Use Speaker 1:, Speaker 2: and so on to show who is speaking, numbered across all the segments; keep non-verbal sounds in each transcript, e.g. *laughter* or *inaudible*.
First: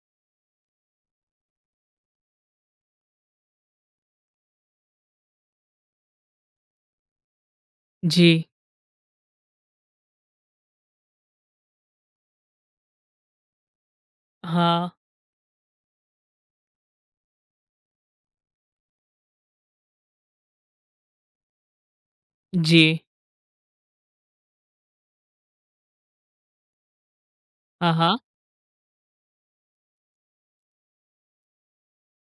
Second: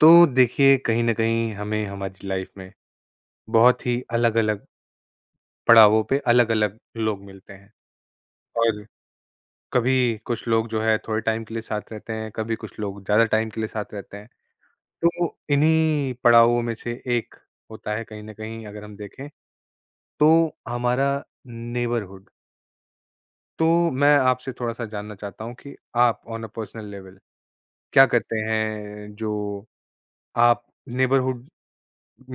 Speaker 1: तो देखिए कहीं न कहीं हमें हमारी लाइफ में बहुत ही अलग-अलग पड़ावों पे अलग-अलग लोग मिलते हैं।
Speaker 2: जी।
Speaker 1: और कभी कुछ लोग जो है थोड़े टाइम के लिए साथ रहते हैं, कभी कुछ लोग ज़्यादा टाइम के लिए साथ रहते हैं।
Speaker 2: हाँ,
Speaker 1: तो इन्हीं पड़ावों में से एक होता है कहीं न कहीं अगर हम देखें तो हमारा नेबरहुड।
Speaker 2: जी।
Speaker 1: तो मैं आपसे थोड़ा-सा जानना चाहता हूँ कि आप ऑन अ पर्सनल लेवल
Speaker 2: हाँ,
Speaker 1: क्या
Speaker 2: हाँ।
Speaker 1: करते हैं जो आप नेबरहुड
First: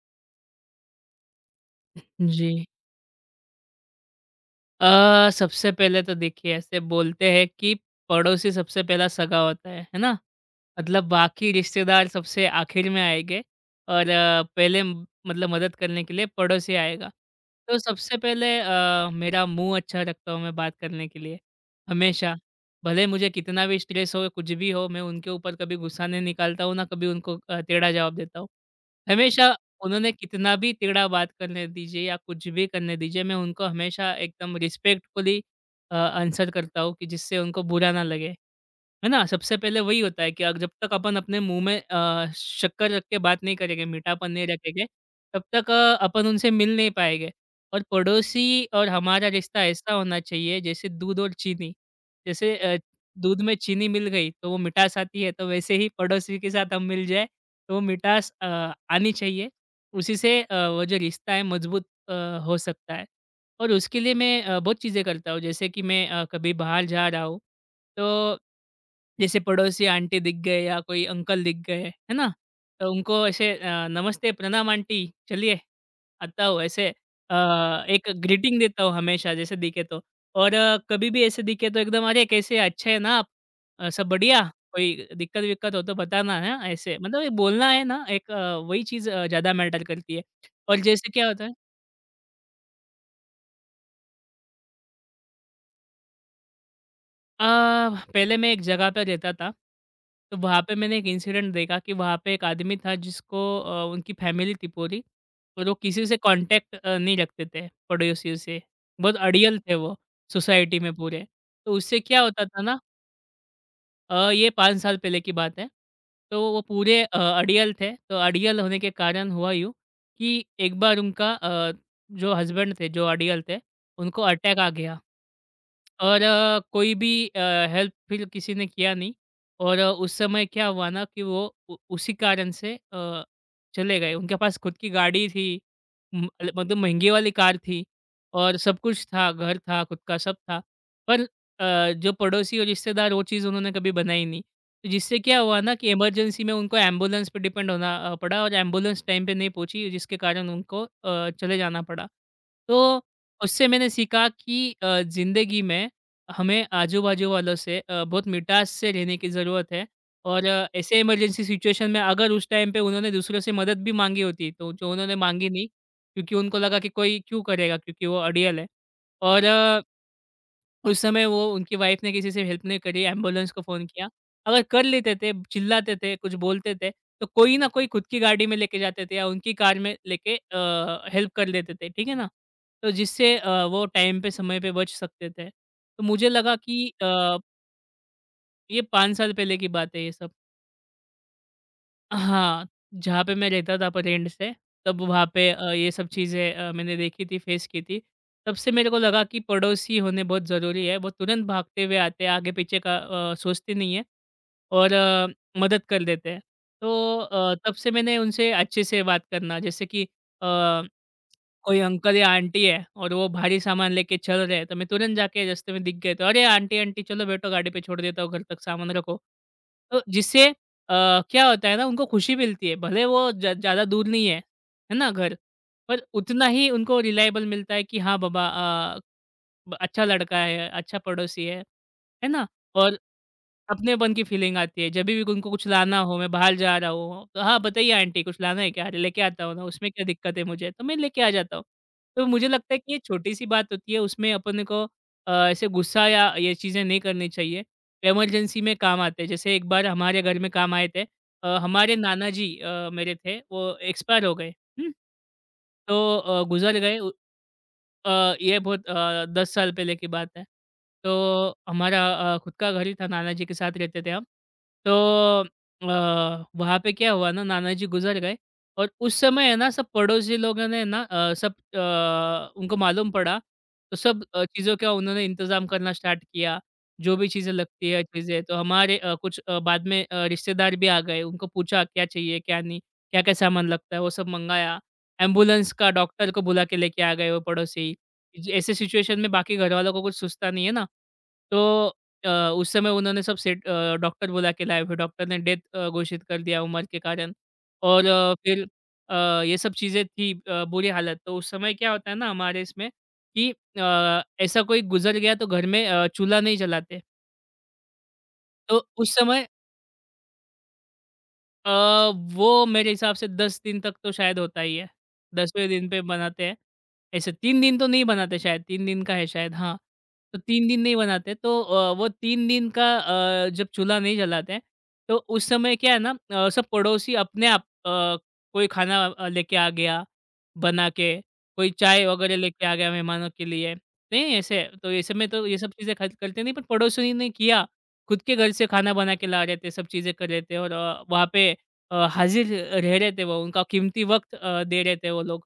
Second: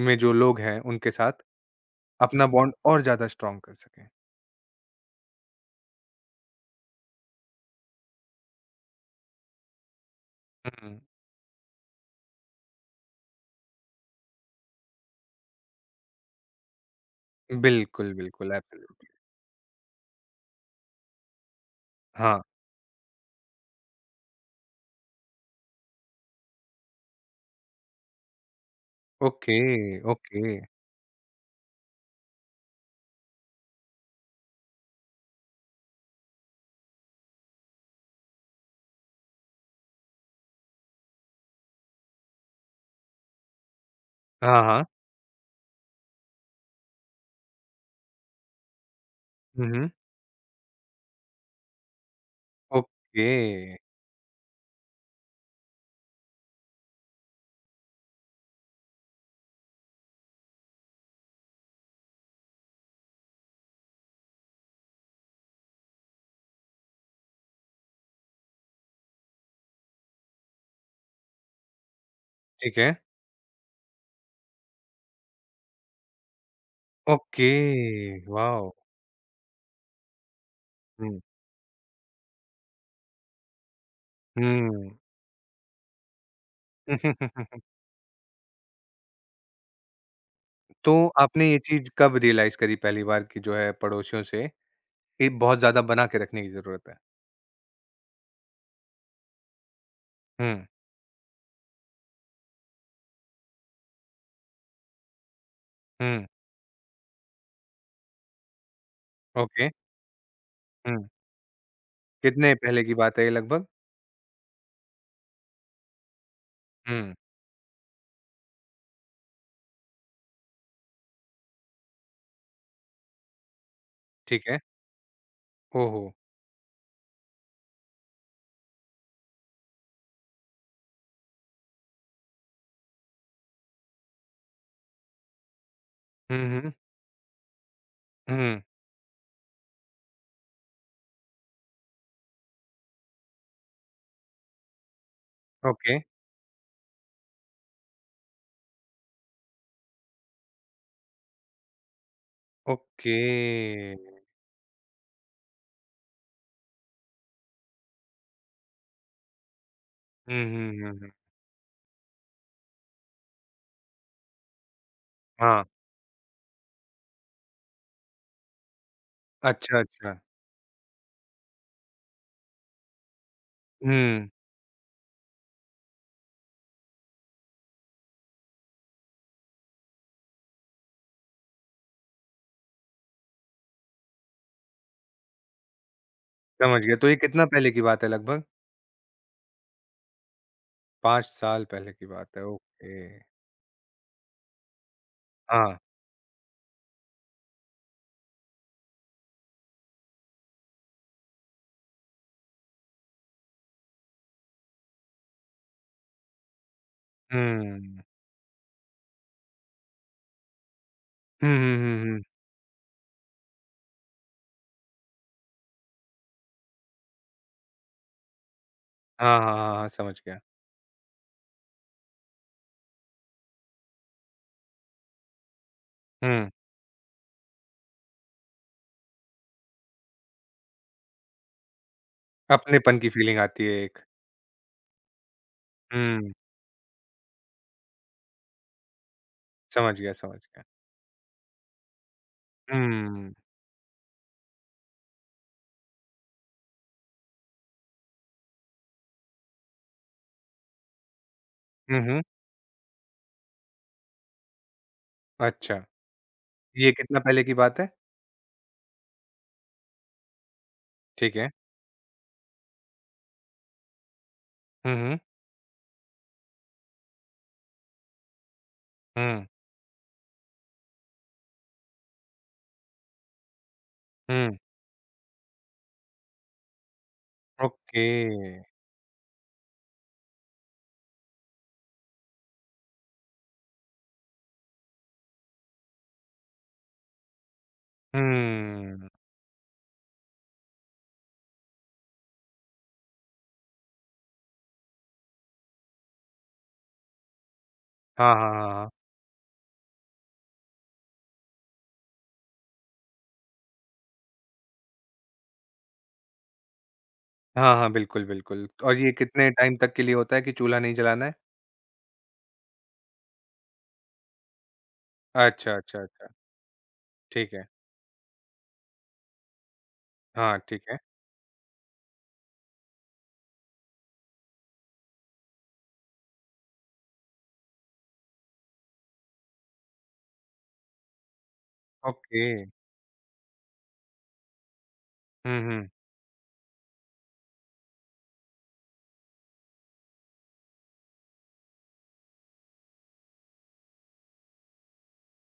Speaker 1: में जो लोग हैं उनके साथ अपना
Speaker 2: जी।
Speaker 1: बॉन्ड और ज़्यादा स्ट्रॉन्ग कर सकें।
Speaker 2: सबसे पहले तो देखिए ऐसे बोलते हैं कि पड़ोसी सबसे पहला सगा होता है ना?
Speaker 1: हुँ।
Speaker 2: मतलब बाकी रिश्तेदार सबसे आखिर में आएँगे और पहले मतलब मदद करने के लिए पड़ोसी आएगा। तो
Speaker 1: बिल्कुल,
Speaker 2: सबसे
Speaker 1: बिल्कुल,
Speaker 2: पहले
Speaker 1: एब्सोल्युटली।
Speaker 2: मेरा मुँह अच्छा रखता हूँ मैं बात करने के लिए, हमेशा।
Speaker 1: हाँ,
Speaker 2: भले मुझे कितना भी स्ट्रेस हो, कुछ भी हो, मैं उनके ऊपर कभी गुस्सा नहीं निकालता हूँ, ना कभी उनको टेढ़ा जवाब देता हूँ।
Speaker 1: ओके,
Speaker 2: हमेशा उन्होंने कितना
Speaker 1: ओके।
Speaker 2: भी टेढ़ा बात करने दीजिए या कुछ भी करने दीजिए, मैं उनको हमेशा एकदम रिस्पेक्टफुली आंसर करता हूँ कि जिससे उनको बुरा ना लगे। है ना? सबसे पहले वही होता है कि जब तक अपन अपने मुँह में शक्कर रख के बात नहीं करेंगे, मीठापन नहीं
Speaker 1: हाँ,
Speaker 2: रखेंगे,
Speaker 1: हाँ।
Speaker 2: तब तक अपन उनसे मिल नहीं पाएँगे। और पड़ोसी और हमारा रिश्ता
Speaker 1: हुँ, हुँ।
Speaker 2: ऐसा होना चाहिए जैसे दूध और चीनी। जैसे
Speaker 1: ओके,
Speaker 2: दूध में चीनी मिल गई तो वो मिठास आती है, तो वैसे ही पड़ोसी के साथ हम मिल जाए तो वो मिठास आनी चाहिए। उसी से वो जो रिश्ता है मजबूत हो सकता है। और उसके लिए मैं बहुत चीज़ें करता हूँ जैसे कि मैं कभी बाहर जा रहा हूँ तो जैसे पड़ोसी आंटी दिख गए या कोई अंकल दिख गए, है ना?
Speaker 1: ठीक है।
Speaker 2: तो उनको ऐसे नमस्ते, प्रणाम आंटी, चलिए आता हूँ ऐसे
Speaker 1: ओके,
Speaker 2: एक ग्रीटिंग
Speaker 1: वॉव!
Speaker 2: देता हूँ हमेशा जैसे दिखे तो। और कभी
Speaker 1: हुँ,
Speaker 2: भी ऐसे दिखे तो एकदम अरे कैसे हैं? अच्छे हैं ना आप? सब बढ़िया?
Speaker 1: हुँ।
Speaker 2: कोई दिक्कत-विक्कत हो तो बताना है ना ऐसे। मतलब ये बोलना
Speaker 1: *laughs*
Speaker 2: है ना एक वही चीज़ ज़्यादा मैटर करती है। और
Speaker 1: तो
Speaker 2: जैसे क्या होता
Speaker 1: आपने
Speaker 2: है
Speaker 1: ये चीज़ कब रियलाइज़ करी पहली बार कि जो है पड़ोसियों से ये बहुत ज़्यादा बना के रखने की ज़रूरत है?
Speaker 2: अ, पहले मैं एक जगह पे रहता था, तो
Speaker 1: हुँ,
Speaker 2: वहाँ पे मैंने एक इंसिडेंट देखा कि वहाँ पे एक आदमी था जिसको उनकी फैमिली थी पूरी, और वो किसी से
Speaker 1: हुँ,
Speaker 2: कॉन्टैक्ट नहीं रखते थे, पड़ोसियों से। बहुत अड़ियल
Speaker 1: ओके,
Speaker 2: थे वो, सोसाइटी में
Speaker 1: हुँ।
Speaker 2: पूरे। तो उससे क्या होता
Speaker 1: कितने
Speaker 2: था ना
Speaker 1: पहले की बात है ये लगभग?
Speaker 2: ये 5 साल पहले की बात है, तो वो पूरे
Speaker 1: हुँ,
Speaker 2: अड़ियल थे, तो अड़ियल होने के कारण हुआ यूँ कि एक बार उनका जो हस्बैंड थे, जो अड़ियल थे, उनको
Speaker 1: ठीक है।
Speaker 2: अटैक आ गया।
Speaker 1: ओहो!
Speaker 2: और कोई भी हेल्प फिर किसी ने किया नहीं और उस समय क्या हुआ ना कि वो उसी कारण से चले गए उनके पास खुद की गाड़ी थी
Speaker 1: हुँ, हुँ,
Speaker 2: मतलब महंगी वाली कार थी और
Speaker 1: हुँ,
Speaker 2: सब कुछ था घर था खुद का सब था पर जो पड़ोसी और रिश्तेदार वो चीज़ उन्होंने कभी बनाई नहीं तो जिससे क्या हुआ ना कि
Speaker 1: ओके,
Speaker 2: इमरजेंसी में उनको एम्बुलेंस पे डिपेंड होना पड़ा और एम्बुलेंस टाइम पे नहीं पहुंची जिसके कारण उनको चले जाना पड़ा तो
Speaker 1: ओके।
Speaker 2: उससे मैंने सीखा कि ज़िंदगी में हमें आजू-बाजू वालों से बहुत मिठास से रहने की ज़रूरत है
Speaker 1: हुँ,
Speaker 2: और
Speaker 1: हुँ, हुँ,
Speaker 2: ऐसे
Speaker 1: हुँ।
Speaker 2: इमरजेंसी सिचुएशन में अगर उस टाइम पे उन्होंने दूसरों से मदद भी माँगी होती, तो जो उन्होंने माँगी
Speaker 1: हाँ,
Speaker 2: नहीं क्योंकि उनको लगा कि कोई क्यों करेगा क्योंकि वो अड़ियल है और
Speaker 1: अच्छा, अच्छा।
Speaker 2: उस समय वो उनकी वाइफ ने किसी से हेल्प नहीं करी, एम्बुलेंस को फ़ोन किया।
Speaker 1: हुँ,
Speaker 2: अगर कर लेते थे, चिल्लाते थे, कुछ बोलते थे, तो कोई ना कोई खुद की गाड़ी में लेके जाते थे या उनकी कार में लेके हेल्प कर लेते थे, ठीक है ना? तो जिससे वो टाइम पे, समय पे बच सकते थे। तो मुझे लगा
Speaker 1: समझ
Speaker 2: कि
Speaker 1: गया। तो ये कितना पहले की बात है लगभग?
Speaker 2: ये 5 साल पहले की बात है ये सब।
Speaker 1: 5 साल पहले की बात है,
Speaker 2: हाँ,
Speaker 1: ओके।
Speaker 2: जहाँ पे मैं रहता था अपने रेंट से, तब वहाँ पे
Speaker 1: हाँ,
Speaker 2: ये सब चीज़ें मैंने देखी थी, फेस की थी। तब से मेरे को लगा कि पड़ोसी होने बहुत ज़रूरी है। वो तुरंत भागते हुए आते हैं, आगे-पीछे का सोचते नहीं हैं और मदद कर देते हैं। तो तब से
Speaker 1: हुँ।
Speaker 2: मैंने उनसे अच्छे से बात करना जैसे कि अ
Speaker 1: हुँ, हुँ,
Speaker 2: कोई
Speaker 1: हुँ,
Speaker 2: अंकल
Speaker 1: हुँ।
Speaker 2: या आंटी है और वो भारी सामान लेके चल रहे हैं तो मैं तुरंत जाके रास्ते में दिख गए तो अरे आंटी आंटी चलो बैठो गाड़ी पे छोड़ देता हूँ घर तक सामान रखो
Speaker 1: हाँ, हाँ, हाँ, हाँ,
Speaker 2: तो
Speaker 1: समझ गया।
Speaker 2: जिससे क्या होता है ना उनको खुशी मिलती है भले वो ज़्यादा दूर नहीं है है ना घर पर उतना
Speaker 1: हुँ,
Speaker 2: ही उनको रिलायबल मिलता है कि हाँ बाबा अच्छा लड़का है अच्छा पड़ोसी है ना
Speaker 1: अपनेपन
Speaker 2: और
Speaker 1: की फ़ीलिंग आती है एक।
Speaker 2: अपनेपन की फ़ीलिंग आती है। जभी भी उनको कुछ लाना हो, मैं
Speaker 1: हुँ,
Speaker 2: बाहर जा रहा हूँ, तो "हाँ, बताइए आंटी कुछ लाना है क्या? अरे, लेके आता हूँ ना, उसमें
Speaker 1: समझ
Speaker 2: क्या
Speaker 1: गया, समझ
Speaker 2: दिक्कत है
Speaker 1: गया।
Speaker 2: मुझे?" तो मैं लेके आ जाता हूँ। तो मुझे लगता है कि ये
Speaker 1: हुँ।
Speaker 2: छोटी-सी बात होती है, उसमें अपन को ऐसे गुस्सा या ये चीज़ें नहीं करनी चाहिए। इमरजेंसी में काम आते हैं। जैसे एक बार हमारे घर में काम आए थे। हमारे
Speaker 1: हुँ, हुँ,
Speaker 2: नाना जी मेरे थे, वो एक्सपायर हो गए। हुँ?
Speaker 1: अच्छा।
Speaker 2: तो गुज़र
Speaker 1: ये
Speaker 2: गए।
Speaker 1: कितना पहले की बात है?
Speaker 2: ये बहुत 10 साल पहले की बात है।
Speaker 1: ठीक है।
Speaker 2: तो हमारा खुद का घर ही था, नाना जी के साथ रहते थे हम। तो
Speaker 1: हुँ, हुँ,
Speaker 2: वहाँ पे क्या हुआ ना, नाना जी गुज़र गए और उस
Speaker 1: हुँ,
Speaker 2: समय है ना, सब पड़ोसी लोगों ने ना सब उनको मालूम पड़ा, तो सब
Speaker 1: हुँ,
Speaker 2: चीज़ों का उन्होंने इंतज़ाम करना स्टार्ट किया। जो भी चीज़ें लगती है
Speaker 1: ओके।
Speaker 2: चीज़ें, तो हमारे कुछ बाद में रिश्तेदार भी आ गए। उनको पूछा क्या चाहिए, क्या नहीं, क्या-क्या सामान लगता है, वो सब मँगाया। एम्बुलेंस का डॉक्टर को बुला के लेके आ गए वो पड़ोसी। ऐसे
Speaker 1: हुँ।
Speaker 2: सिचुएशन में बाकी घरवालों को कुछ सूझता नहीं है ना, तो अ, उस समय उन्होंने सब सेट डॉक्टर बुला के लाए, फिर डॉक्टर ने डेथ घोषित कर दिया उम्र के कारण और
Speaker 1: हाँ, हाँ,
Speaker 2: फिर
Speaker 1: हाँ, हाँ।
Speaker 2: ये सब चीज़ें थी बुरी हालत। तो उस समय क्या होता है ना हमारे इसमें कि ऐसा कोई गुज़र गया तो घर में चूल्हा नहीं जलाते,
Speaker 1: हाँ, हाँ, बिल्कुल, बिल्कुल।
Speaker 2: तो
Speaker 1: और ये
Speaker 2: उस समय
Speaker 1: कितने टाइम तक के लिए होता है कि चूल्हा नहीं जलाना है?
Speaker 2: अ, वो मेरे हिसाब से 10 दिन तक तो शायद होता ही है। 10वें
Speaker 1: अच्छा,
Speaker 2: दिन
Speaker 1: अच्छा,
Speaker 2: पे
Speaker 1: अच्छा।
Speaker 2: बनाते हैं। ऐसे
Speaker 1: ठीक
Speaker 2: 3
Speaker 1: है।
Speaker 2: दिन तो नहीं बनाते शायद, 3 दिन का है शायद हाँ। तो
Speaker 1: हाँ,
Speaker 2: 3 दिन
Speaker 1: ठीक
Speaker 2: नहीं
Speaker 1: है।
Speaker 2: बनाते तो वो 3 दिन का जब चूल्हा नहीं जलाते हैं, तो उस समय क्या है ना सब पड़ोसी अपने आप अ, कोई खाना लेके आ गया बना के, कोई चाय वगैरह
Speaker 1: ओके।
Speaker 2: लेके आ गया मेहमानों के लिए। नहीं ऐसे तो ये सब में तो ये
Speaker 1: हुँ,
Speaker 2: सब
Speaker 1: हुँ,
Speaker 2: चीज़ें खर्च करते नहीं पर पड़ोसियों ने किया। खुद के घर से खाना बना के ला रहे थे, सब चीज़ें कर रहे थे और वहाँ पे हाज़िर रह रहे थे वो, उनका कीमती वक़्त दे रहे थे वो लोग।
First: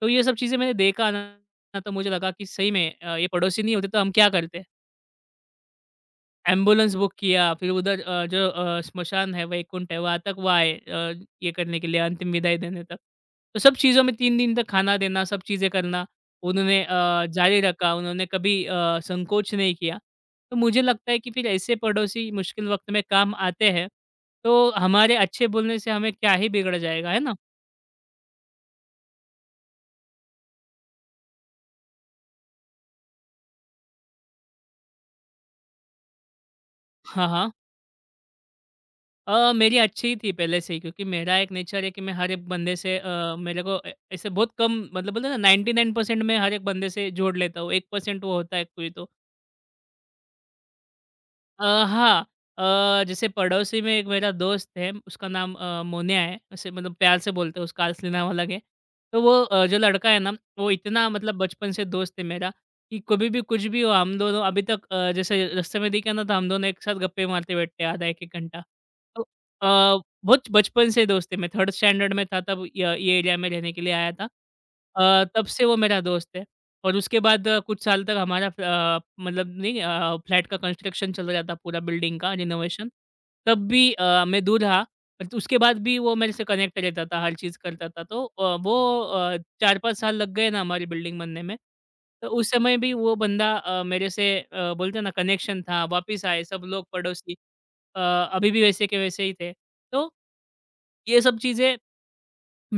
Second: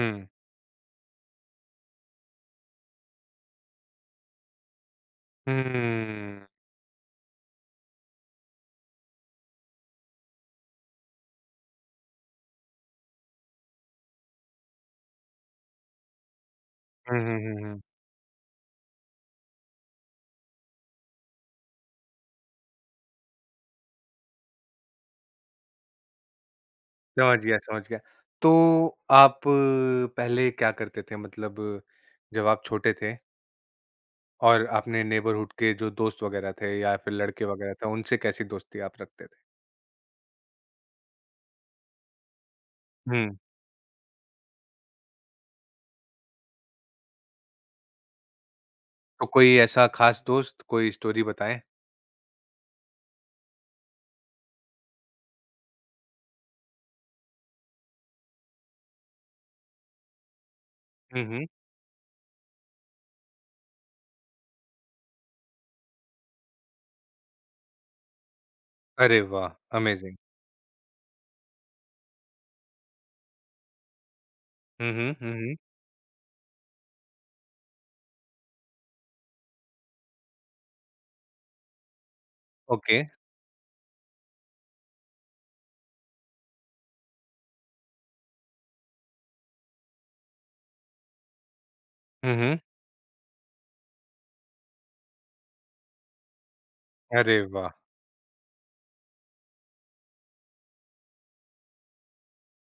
Speaker 2: तो ये सब चीज़ें मैंने देखा ना, तो मुझे लगा कि सही में ये पड़ोसी नहीं होते तो हम क्या करते?
Speaker 1: हुँ।
Speaker 2: एम्बुलेंस बुक किया, फिर उधर जो श्मशान है, वैकुंठ है, वहाँ तक वो आए ये करने के लिए अंतिम विदाई देने तक। तो सब चीज़ों में 3 दिन तक खाना देना, सब चीज़ें करना उन्होंने
Speaker 1: हुँ, हुँ, हुँ,
Speaker 2: जारी
Speaker 1: हुँ।
Speaker 2: रखा, उन्होंने कभी संकोच नहीं किया। तो मुझे लगता है कि फिर ऐसे पड़ोसी मुश्किल वक़्त में काम आते हैं, तो हमारे अच्छे बोलने से हमें क्या ही बिगड़ जाएगा, है ना?
Speaker 1: समझ गया, समझ गया। तो आप पहले क्या करते थे? मतलब जब आप छोटे थे और आपने नेबरहुड के जो दोस्त वगैरह थे या फिर
Speaker 2: हाँ,
Speaker 1: लड़के
Speaker 2: हाँ।
Speaker 1: वगैरह थे, उनसे कैसी दोस्ती आप रखते थे?
Speaker 2: मेरी अच्छी ही थी पहले से ही क्योंकि मेरा एक नेचर है कि मैं हर एक बंदे से
Speaker 1: हुँ।
Speaker 2: मेरे को ऐसे बहुत कम मतलब बोलते हैं ना 99% मैं हर एक बंदे से जोड़ लेता हूँ 1% वो होता है कोई तो
Speaker 1: तो कोई ऐसा खास दोस्त, कोई स्टोरी बताएँ?
Speaker 2: हाँ। जैसे पड़ोसी में एक मेरा दोस्त है, उसका नाम मोन्या है। ऐसे मतलब प्यार से बोलते हैं, उसका असली नाम अलग है। तो वो जो लड़का है ना, वो इतना
Speaker 1: हुँ,
Speaker 2: मतलब
Speaker 1: हुँ।
Speaker 2: बचपन से दोस्त है मेरा कि कभी भी कुछ भी हो, हम दोनों अभी तक जैसे रास्ते में दिखे ना, तो हम दोनों एक साथ गप्पे मारते बैठते हैं आधा 1-1 घंटा।
Speaker 1: अरे
Speaker 2: तो
Speaker 1: वाह! अमेज़िंग।
Speaker 2: बहुत बचपन से दोस्त है। मैं थर्ड स्टैंडर्ड में था, तब य ये एरिया में रहने के लिए आया था।
Speaker 1: हुँ, हुँ, हुँ,
Speaker 2: तब
Speaker 1: हुँ।
Speaker 2: से वो मेरा दोस्त है। और उसके बाद कुछ साल तक हमारा फ मतलब नहीं फ्लैट का कंस्ट्रक्शन चल रहा था पूरा बिल्डिंग का रिनोवेशन।
Speaker 1: ओके।
Speaker 2: तब भी मैं दूर रहा, बट उसके बाद भी वो मेरे से कनेक्ट रहता था, हर चीज़ करता था। तो वो 4-5 साल लग गए ना हमारी बिल्डिंग बनने में। तो
Speaker 1: हुँ,
Speaker 2: उस
Speaker 1: हुँ।
Speaker 2: समय भी वो बंदा मेरे से बोलते हैं ना कनेक्शन था, वापिस आए सब लोग पड़ोसी
Speaker 1: अरे वाह!
Speaker 2: अ, अभी भी वैसे के वैसे ही थे। तो ये सब चीज़ें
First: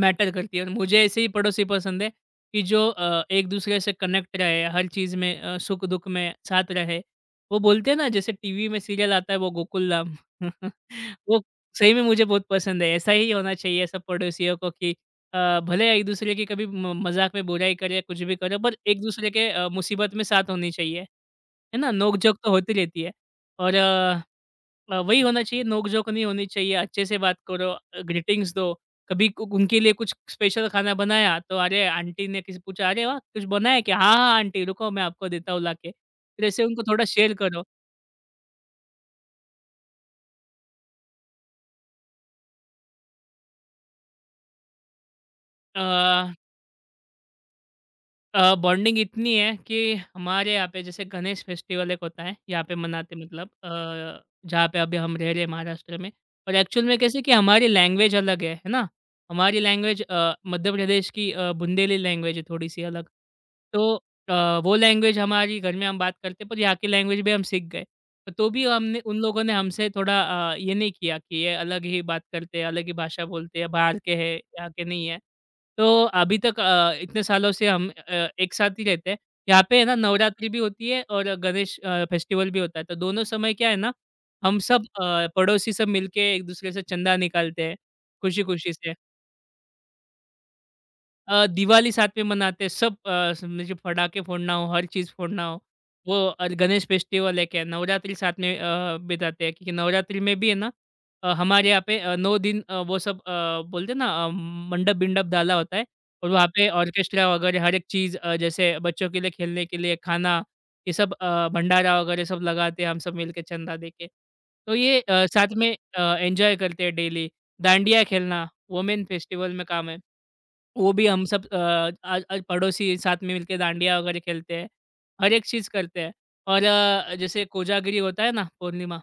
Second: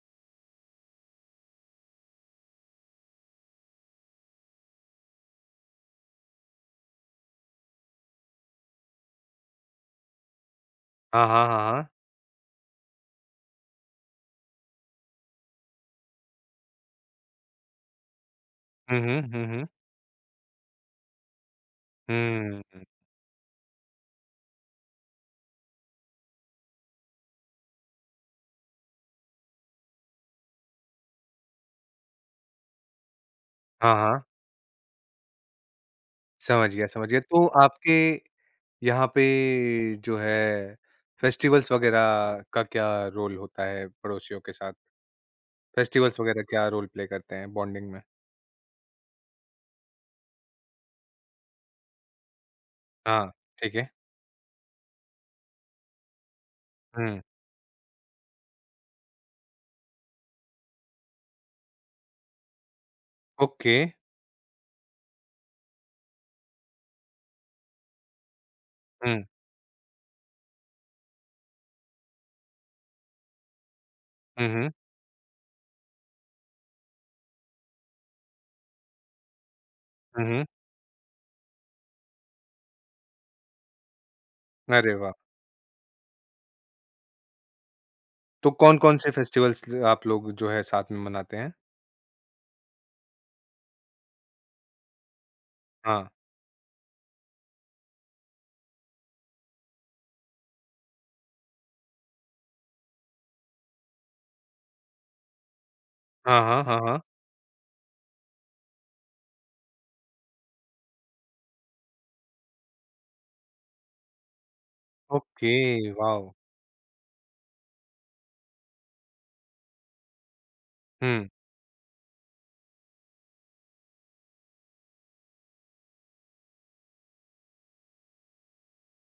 Speaker 2: मैटर करती है और मुझे ऐसे ही पड़ोसी पसंद है कि जो एक दूसरे से कनेक्ट रहे हर चीज़ में सुख दुख में साथ रहे। वो बोलते हैं ना जैसे टीवी में सीरियल आता है वो गोकुल राम। *laughs*
Speaker 1: हाँ,
Speaker 2: वो
Speaker 1: हाँ, हाँ, हाँ।
Speaker 2: सही में मुझे बहुत पसंद है। ऐसा ही होना चाहिए सब पड़ोसियों को कि भले एक दूसरे की कभी म मज़ाक में बुराई करे, कुछ भी करे पर
Speaker 1: हुँ,
Speaker 2: एक
Speaker 1: हुँ,
Speaker 2: दूसरे
Speaker 1: हुँ,
Speaker 2: के
Speaker 1: हुँ।
Speaker 2: मुसीबत में साथ होनी चाहिए। है ना? नोक-झोंक तो होती
Speaker 1: हुँ।
Speaker 2: रहती है और वही होना चाहिए, नोक-झोंक नहीं होनी चाहिए, अच्छे से बात करो, ग्रीटिंग्स दो। कभी कु उनके लिए कुछ स्पेशल खाना बनाया, तो अरे आंटी ने किसी पूछा, "अरे वाह! कुछ बनाया
Speaker 1: हाँ,
Speaker 2: क्या?" "हाँ,
Speaker 1: हाँ।
Speaker 2: हाँ आंटी, रुको मैं आपको देता हूँ लाके।" फिर ऐसे
Speaker 1: समझ
Speaker 2: उनको
Speaker 1: गया,
Speaker 2: थोड़ा
Speaker 1: समझ गया।
Speaker 2: शेयर
Speaker 1: तो
Speaker 2: करो।
Speaker 1: आपके यहाँ पे जो है फेस्टिवल्स वगैरह का क्या रोल होता है पड़ोसियों के साथ?
Speaker 2: अ
Speaker 1: फेस्टिवल्स वगैरह क्या रोल प्ले करते हैं बॉन्डिंग में?
Speaker 2: बॉन्डिंग इतनी है कि हमारे यहाँ पे जैसे गणेश फेस्टिवल एक होता है, यहाँ पे मनाते
Speaker 1: हाँ,
Speaker 2: मतलब
Speaker 1: ठीक है।
Speaker 2: जहाँ पे अभी हम रह रहे हैं महाराष्ट्र में और एक्चुअल में
Speaker 1: हुँ,
Speaker 2: कैसे कि हमारी लैंग्वेज अलग है ना? हमारी लैंग्वेज मध्य प्रदेश की बुंदेली लैंग्वेज है थोड़ी-सी अलग।
Speaker 1: ओके।
Speaker 2: तो वो लैंग्वेज हमारी घर में हम बात करते हैं पर यहाँ की लैंग्वेज भी हम सीख गए। पर तो भी हमने उन
Speaker 1: हुँ,
Speaker 2: लोगों ने हमसे थोड़ा ये नहीं किया कि ये अलग ही बात करते हैं, अलग ही भाषा बोलते हैं, बाहर के हैं,
Speaker 1: हुँ,
Speaker 2: यहाँ
Speaker 1: हुँ,
Speaker 2: के नहीं है। तो अभी तक इतने सालों से हम एक साथ ही रहते हैं। यहाँ पे है ना
Speaker 1: हुँ, हुँ।
Speaker 2: नवरात्रि भी होती है और गणेश फेस्टिवल भी होता है। तो दोनों समय क्या है ना, हम सब
Speaker 1: अरे वाह!
Speaker 2: पड़ोसी सब मिलके एक-दूसरे से चंदा निकालते हैं,
Speaker 1: तो
Speaker 2: खुशी-खुशी से।
Speaker 1: कौन-कौन से फेस्टिवल्स आप लोग जो है साथ में मनाते हैं?
Speaker 2: दिवाली साथ में मनाते हैं सब। समझिए पटाखे फोड़ना हो, हर चीज़ फोड़ना हो,
Speaker 1: हाँ।
Speaker 2: वो और गणेश फेस्टिवल है क्या, नवरात्रि साथ में बिताते हैं क्योंकि नवरात्रि में भी है ना, हमारे यहाँ पे 9 दिन वो सब बोलते हैं ना, मंडप-बिंडप डाला होता है और
Speaker 1: हाँ,
Speaker 2: वहाँ
Speaker 1: हाँ,
Speaker 2: पे
Speaker 1: हाँ, हाँ।
Speaker 2: ऑर्केस्ट्रा वगैरह हर एक चीज़, जैसे बच्चों के लिए खेलने के लिए खाना, ये सब भंडारा वगैरह सब लगाते हैं हम सब मिलके चंदा देके। तो ये
Speaker 1: ओके,
Speaker 2: साथ में
Speaker 1: वॉव!
Speaker 2: एन्जॉय करते हैं डेली, डांडिया खेलना वुमेन फेस्टिवल में काम है। वो भी हम
Speaker 1: हुँ,
Speaker 2: सब पड़ोसी साथ में मिलके डांडिया वगैरह खेलते हैं। हर एक चीज़ करते हैं और जैसे कोजागिरी होता है ना पूर्णिमा,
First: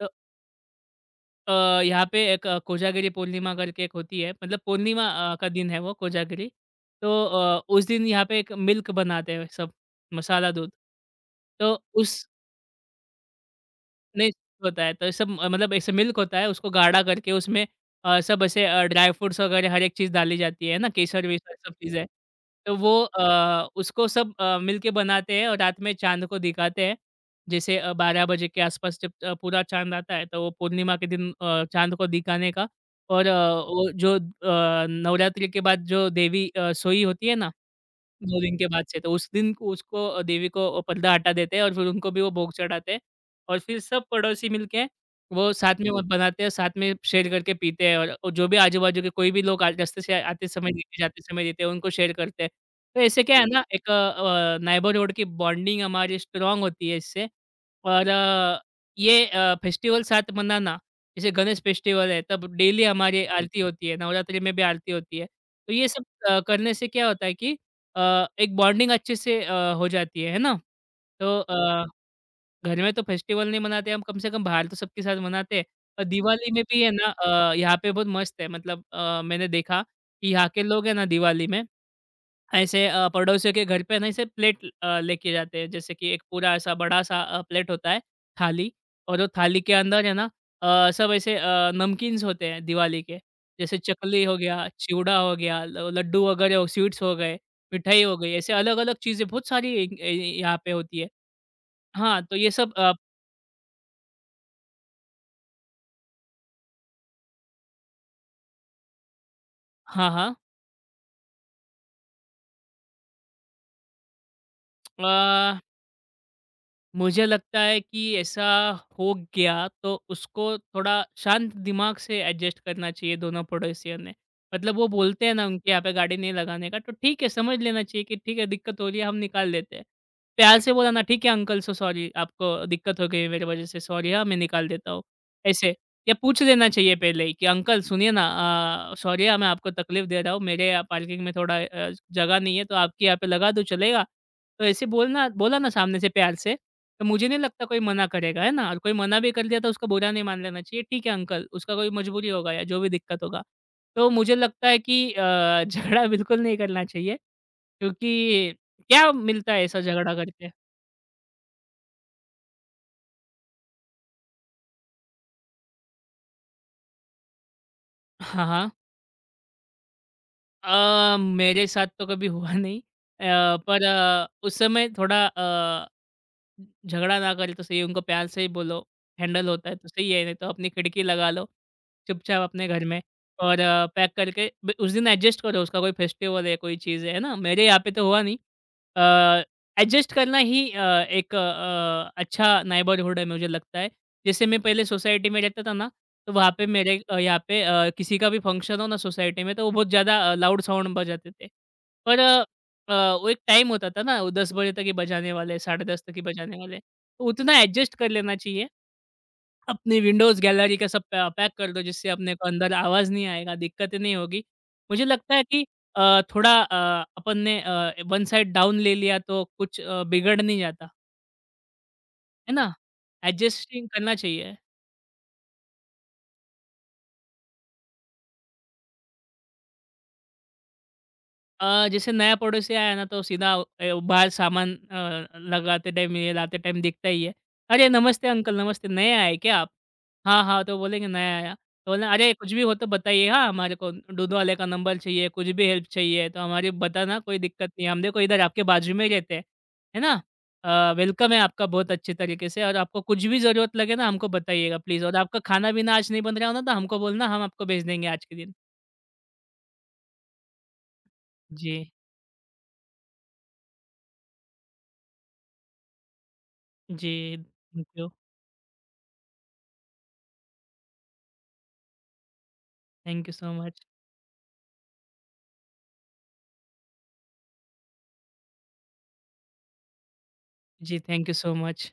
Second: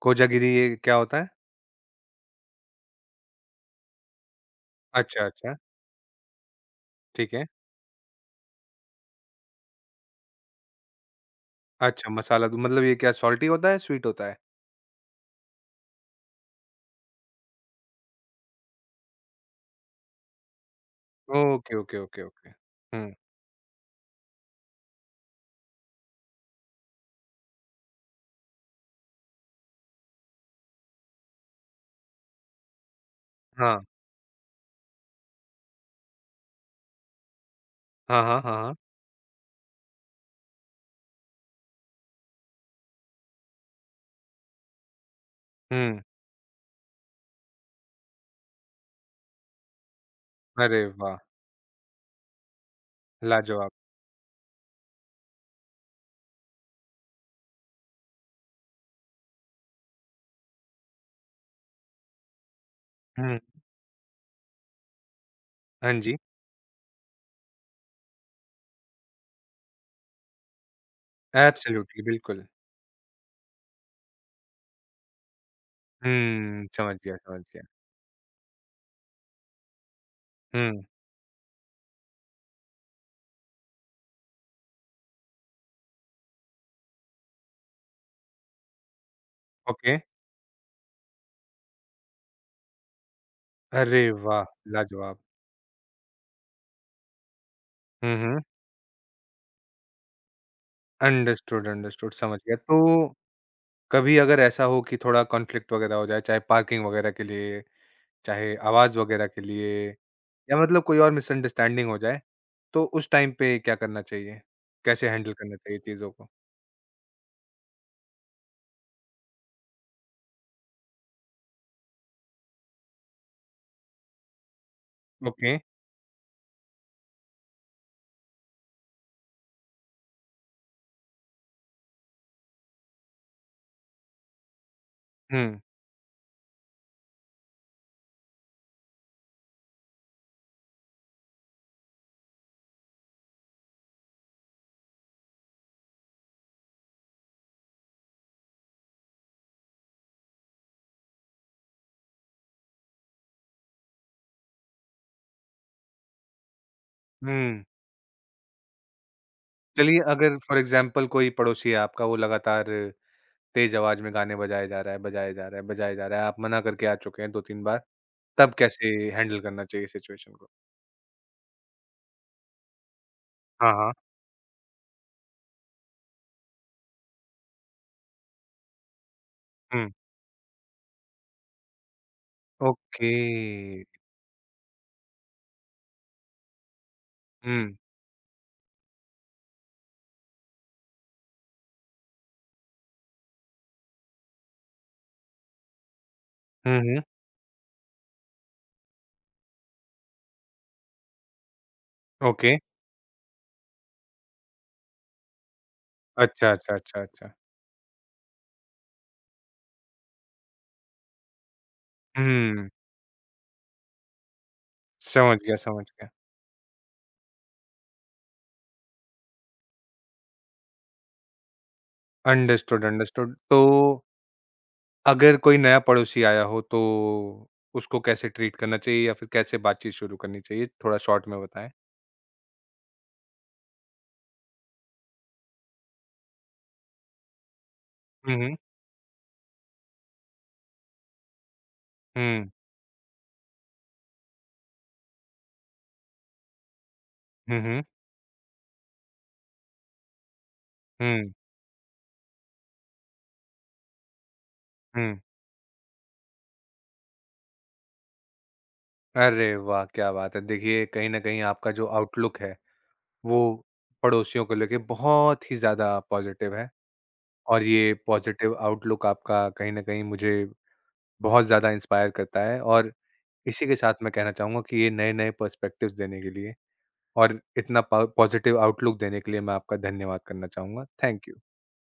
Speaker 2: तो
Speaker 1: कोजागिरी ये क्या होता है?
Speaker 2: यहाँ पे एक कोजागिरी पूर्णिमा करके एक होती है मतलब पूर्णिमा
Speaker 1: अच्छा,
Speaker 2: का
Speaker 1: अच्छा,
Speaker 2: दिन है वो कोजागिरी। तो
Speaker 1: ठीक है।
Speaker 2: उस दिन यहाँ पे एक मिल्क बनाते हैं सब, मसाला दूध। तो
Speaker 1: अच्छा
Speaker 2: उस,
Speaker 1: मसाला मतलब ये क्या सॉल्टी होता है, स्वीट होता
Speaker 2: नहीं,
Speaker 1: है?
Speaker 2: होता है तो सब मतलब ऐसे मिल्क होता है उसको गाढ़ा करके उसमें सब ऐसे ड्राई फ्रूट्स वगैरह हर एक चीज़ डाली जाती है ना, केसर-वेसर सब
Speaker 1: ओके, ओके,
Speaker 2: चीज़ें।
Speaker 1: Okay, okay.
Speaker 2: तो वो
Speaker 1: हुँ,
Speaker 2: उसको सब मिलके बनाते हैं और रात में चाँद को दिखाते हैं। जैसे 12 बजे के आसपास जब पूरा चाँद आता है तो वो पूर्णिमा के दिन चाँद को दिखाने का। और
Speaker 1: हाँ।
Speaker 2: वो जो नवरात्रि के बाद जो देवी सोई होती है ना,
Speaker 1: हाँ, हाँ,
Speaker 2: 2
Speaker 1: हाँ,
Speaker 2: दिन के
Speaker 1: हाँ।
Speaker 2: बाद से तो उसको देवी को पर्दा हटा देते हैं और फिर उनको भी वो भोग चढ़ाते हैं। और फिर सब पड़ोसी मिलके वो साथ में वो
Speaker 1: हुँ,
Speaker 2: हुँ। बनाते हैं, साथ में शेयर करके पीते हैं और जो भी आजू-बाजू के कोई भी लोग आ रास्ते से आते समय
Speaker 1: अरे
Speaker 2: देखे,
Speaker 1: वाह!
Speaker 2: जाते समय देते हैं, उनको शेयर करते हैं। तो ऐसे क्या है हुँ। ना,
Speaker 1: लाजवाब।
Speaker 2: एक नेबरहुड की बॉन्डिंग हमारी स्ट्रॉन्ग होती है इससे और ये फेस्टिवल साथ मनाना, जैसे गणेश फेस्टिवल है, तब डेली हमारी हुँ।
Speaker 1: हुँ,
Speaker 2: आरती होती है, नवरात्रि में भी आरती होती है। तो ये
Speaker 1: हाँ
Speaker 2: सब
Speaker 1: जी।
Speaker 2: करने से क्या होता है कि एक बॉन्डिंग अच्छे से हो जाती है ना? तो अ
Speaker 1: एब्सोल्युटली, बिल्कुल।
Speaker 2: घर में तो फेस्टिवल नहीं मनाते हम, कम से कम बाहर तो सबके साथ मनाते हैं। और दिवाली में
Speaker 1: हुँ,
Speaker 2: भी है
Speaker 1: समझ
Speaker 2: ना,
Speaker 1: गया, समझ गया।
Speaker 2: यहाँ पे बहुत मस्त है मतलब, मैंने देखा कि यहाँ के
Speaker 1: हुँ,
Speaker 2: लोग हैं ना दिवाली में ऐसे पड़ोसियों के घर पे ना ऐसे प्लेट लेके जाते हैं। जैसे कि एक पूरा ऐसा बड़ा-सा प्लेट होता है, थाली, और वो थाली के
Speaker 1: ओके।
Speaker 2: अंदर है ना, सब ऐसे नमकीन्स होते हैं दिवाली के। जैसे
Speaker 1: अरे
Speaker 2: चकली हो
Speaker 1: वाह!
Speaker 2: गया,
Speaker 1: लाजवाब।
Speaker 2: चिवड़ा हो गया, ल लड्डू वगैरह हो, स्वीट्स हो गए, मिठाई
Speaker 1: हुँ,
Speaker 2: हो गई,
Speaker 1: हुँ।
Speaker 2: ऐसे अलग-अलग चीज़ें बहुत सारी ए ए यहाँ पे होती है।
Speaker 1: अंडरस्टूड, अंडरस्टूड,
Speaker 2: हाँ, तो
Speaker 1: समझ
Speaker 2: ये
Speaker 1: गया।
Speaker 2: सब
Speaker 1: तो कभी अगर ऐसा हो कि थोड़ा कॉन्फ्लिक्ट वगैरह हो जाए, चाहे पार्किंग वगैरह के लिए, चाहे आवाज़ वगैरह के लिए
Speaker 2: हाँ, हाँ।
Speaker 1: या मतलब कोई और मिसअंडरस्टैंडिंग हो जाए, तो उस टाइम पे क्या करना चाहिए? कैसे हैंडल करना
Speaker 2: 呃，
Speaker 1: चाहिए चीज़ों को?
Speaker 2: मुझे लगता है कि ऐसा हो गया तो उसको थोड़ा शांत दिमाग से एडजस्ट करना चाहिए दोनों पड़ोसियों ने। मतलब वो बोलते हैं ना
Speaker 1: ओके।
Speaker 2: उनके यहाँ पे गाड़ी नहीं लगाने का, तो ठीक है समझ लेना चाहिए कि ठीक है दिक्कत हो रही है हम निकाल देते हैं। प्यार से बोला ना, ठीक है अंकल, सो सॉरी, आपको दिक्कत हो गई है मेरी वज़ह से, सॉरी हाँ मैं निकाल देता हूँ।
Speaker 1: हुँ,
Speaker 2: ऐसे या पूछ लेना चाहिए पहले ही कि अंकल सुनिए ना, सॉरी हाँ मैं आपको तकलीफ़ दे रहा हूँ, मेरे यहाँ पार्किंग में थोड़ा जगह नहीं है तो आपके यहाँ पे लगा दूँ चलेगा? तो ऐसे बोलना, बोला ना सामने से प्यार से, तो मुझे नहीं लगता कोई मना करेगा, है ना? और कोई मना भी कर दिया तो उसको बुरा नहीं मान लेना चाहिए, ठीक है अंकल, उसका कोई मजबूरी होगा या जो भी दिक्कत होगा। तो मुझे लगता है कि *laughs* झगड़ा बिल्कुल नहीं करना चाहिए
Speaker 1: हुँ।
Speaker 2: क्योंकि क्या मिलता है ऐसा
Speaker 1: चलिए
Speaker 2: झगड़ा
Speaker 1: अगर
Speaker 2: करके?
Speaker 1: फॉर एग्जाम्पल कोई पड़ोसी है आपका, वो लगातार तेज आवाज़ में गाने बजाए जा रहा है, बजाए जा रहा है, बजाए जा रहा है, आप मना करके आ चुके हैं 2-3 बार,
Speaker 2: हाँ,
Speaker 1: तब
Speaker 2: हाँ।
Speaker 1: कैसे हैंडल करना चाहिए सिचुएशन को?
Speaker 2: मेरे साथ तो कभी हुआ नहीं,
Speaker 1: हाँ,
Speaker 2: पर
Speaker 1: हाँ।
Speaker 2: उस समय थोड़ा झगड़ा ना करे तो सही है, उनको प्यार से ही बोलो, हैंडल होता है तो
Speaker 1: हुँ।
Speaker 2: सही है, नहीं तो अपनी खिड़की लगा लो, चुपचाप अपने घर में,
Speaker 1: ओके।
Speaker 2: और पैक करके ब उस दिन एडजस्ट करो, उसका कोई फेस्टिवल है, कोई चीज़ है ना? मेरे
Speaker 1: हुँ।
Speaker 2: यहाँ पे तो हुआ नहीं। अ, एडजस्ट करना ही एक अच्छा नेबरहुड है मुझे लगता है। जैसे मैं पहले सोसाइटी में रहता था ना, तो वहाँ पे
Speaker 1: हुँ,
Speaker 2: मेरे,
Speaker 1: हुँ।
Speaker 2: यहाँ पे, किसी का भी फंक्शन हो ना सोसाइटी में, तो वो बहुत ज़्यादा लाउड साउंड बजाते थे। पर
Speaker 1: ओके।
Speaker 2: अ, वो एक टाइम होता था ना, वो 10 बजे तक ही बजाने वाले हैं, साढ़े 10 तक ही
Speaker 1: अच्छा,
Speaker 2: बजाने
Speaker 1: अच्छा,
Speaker 2: वाले हैं।
Speaker 1: अच्छा,
Speaker 2: तो
Speaker 1: अच्छा।
Speaker 2: उतना एडजस्ट कर लेना चाहिए। अपनी विंडोज़ गैलरी का सब पै पैक कर दो, जिससे अपने को
Speaker 1: हुँ।
Speaker 2: अंदर आवाज़ नहीं आएगा, दिक्कतें नहीं होगी। मुझे लगता
Speaker 1: समझ
Speaker 2: है
Speaker 1: गया,
Speaker 2: कि
Speaker 1: समझ गया।
Speaker 2: थोड़ा अपन ने वन साइड डाउन ले लिया तो कुछ बिगड़ नहीं जाता, है ना?
Speaker 1: Understood, understood. तो
Speaker 2: एडजस्टिंग करना चाहिए।
Speaker 1: अगर कोई नया पड़ोसी आया हो तो उसको कैसे ट्रीट करना चाहिए या फिर कैसे बातचीत शुरू करनी चाहिए? थोड़ा शॉर्ट में बताएँ।
Speaker 2: जैसे नया पड़ोसी आया ना तो सीधा बाहर सामान लगाते टाइम ये लाते टाइम दिखता ही है। "अरे! नमस्ते
Speaker 1: हुँ, हुँ।
Speaker 2: अंकल, नमस्ते, नए आए क्या आप?" "हाँ, हाँ" तो बोलेंगे, "नया आया।" तो बोलना, "अरे!
Speaker 1: हुँ।
Speaker 2: कुछ भी हो तो बताइए हाँ, हमारे को दूध वाले का नंबर चाहिए, कुछ भी हेल्प चाहिए तो हमारी बताना, कोई
Speaker 1: हुँ,
Speaker 2: दिक्कत
Speaker 1: हुँ।
Speaker 2: नहीं है। हम देखो इधर आपके बाजू में ही रहते हैं, है ना?
Speaker 1: हुँ,
Speaker 2: वेलकम है आपका बहुत अच्छे तरीके से और आपको कुछ भी ज़रूरत लगे ना हमको बताइएगा प्लीज़
Speaker 1: हुँ।
Speaker 2: और आपका खाना-पीना आज नहीं बन रहा हो ना तो हमको बोलना, हम आपको भेज देंगे आज के दिन।"
Speaker 1: अरे वाह! क्या बात है। देखिए, कहीं न कहीं आपका
Speaker 2: जी,
Speaker 1: जो आउटलुक है, वो पड़ोसियों को लेके बहुत ही ज़्यादा पॉज़िटिव है
Speaker 2: जी।
Speaker 1: और
Speaker 2: थैंक
Speaker 1: ये
Speaker 2: यू।
Speaker 1: पॉज़िटिव आउटलुक आपका कहीं न कहीं मुझे बहुत ज़्यादा इंस्पायर करता है और
Speaker 2: Thank you so
Speaker 1: इसी
Speaker 2: much.
Speaker 1: के साथ मैं कहना चाहूँगा कि ये नए-नए पर्सपेक्टिव्स देने के लिए और इतना प पॉज़िटिव आउटलुक देने के लिए मैं आपका धन्यवाद करना चाहूँगा।
Speaker 2: Ji,
Speaker 1: thank
Speaker 2: thank you
Speaker 1: you.
Speaker 2: so much.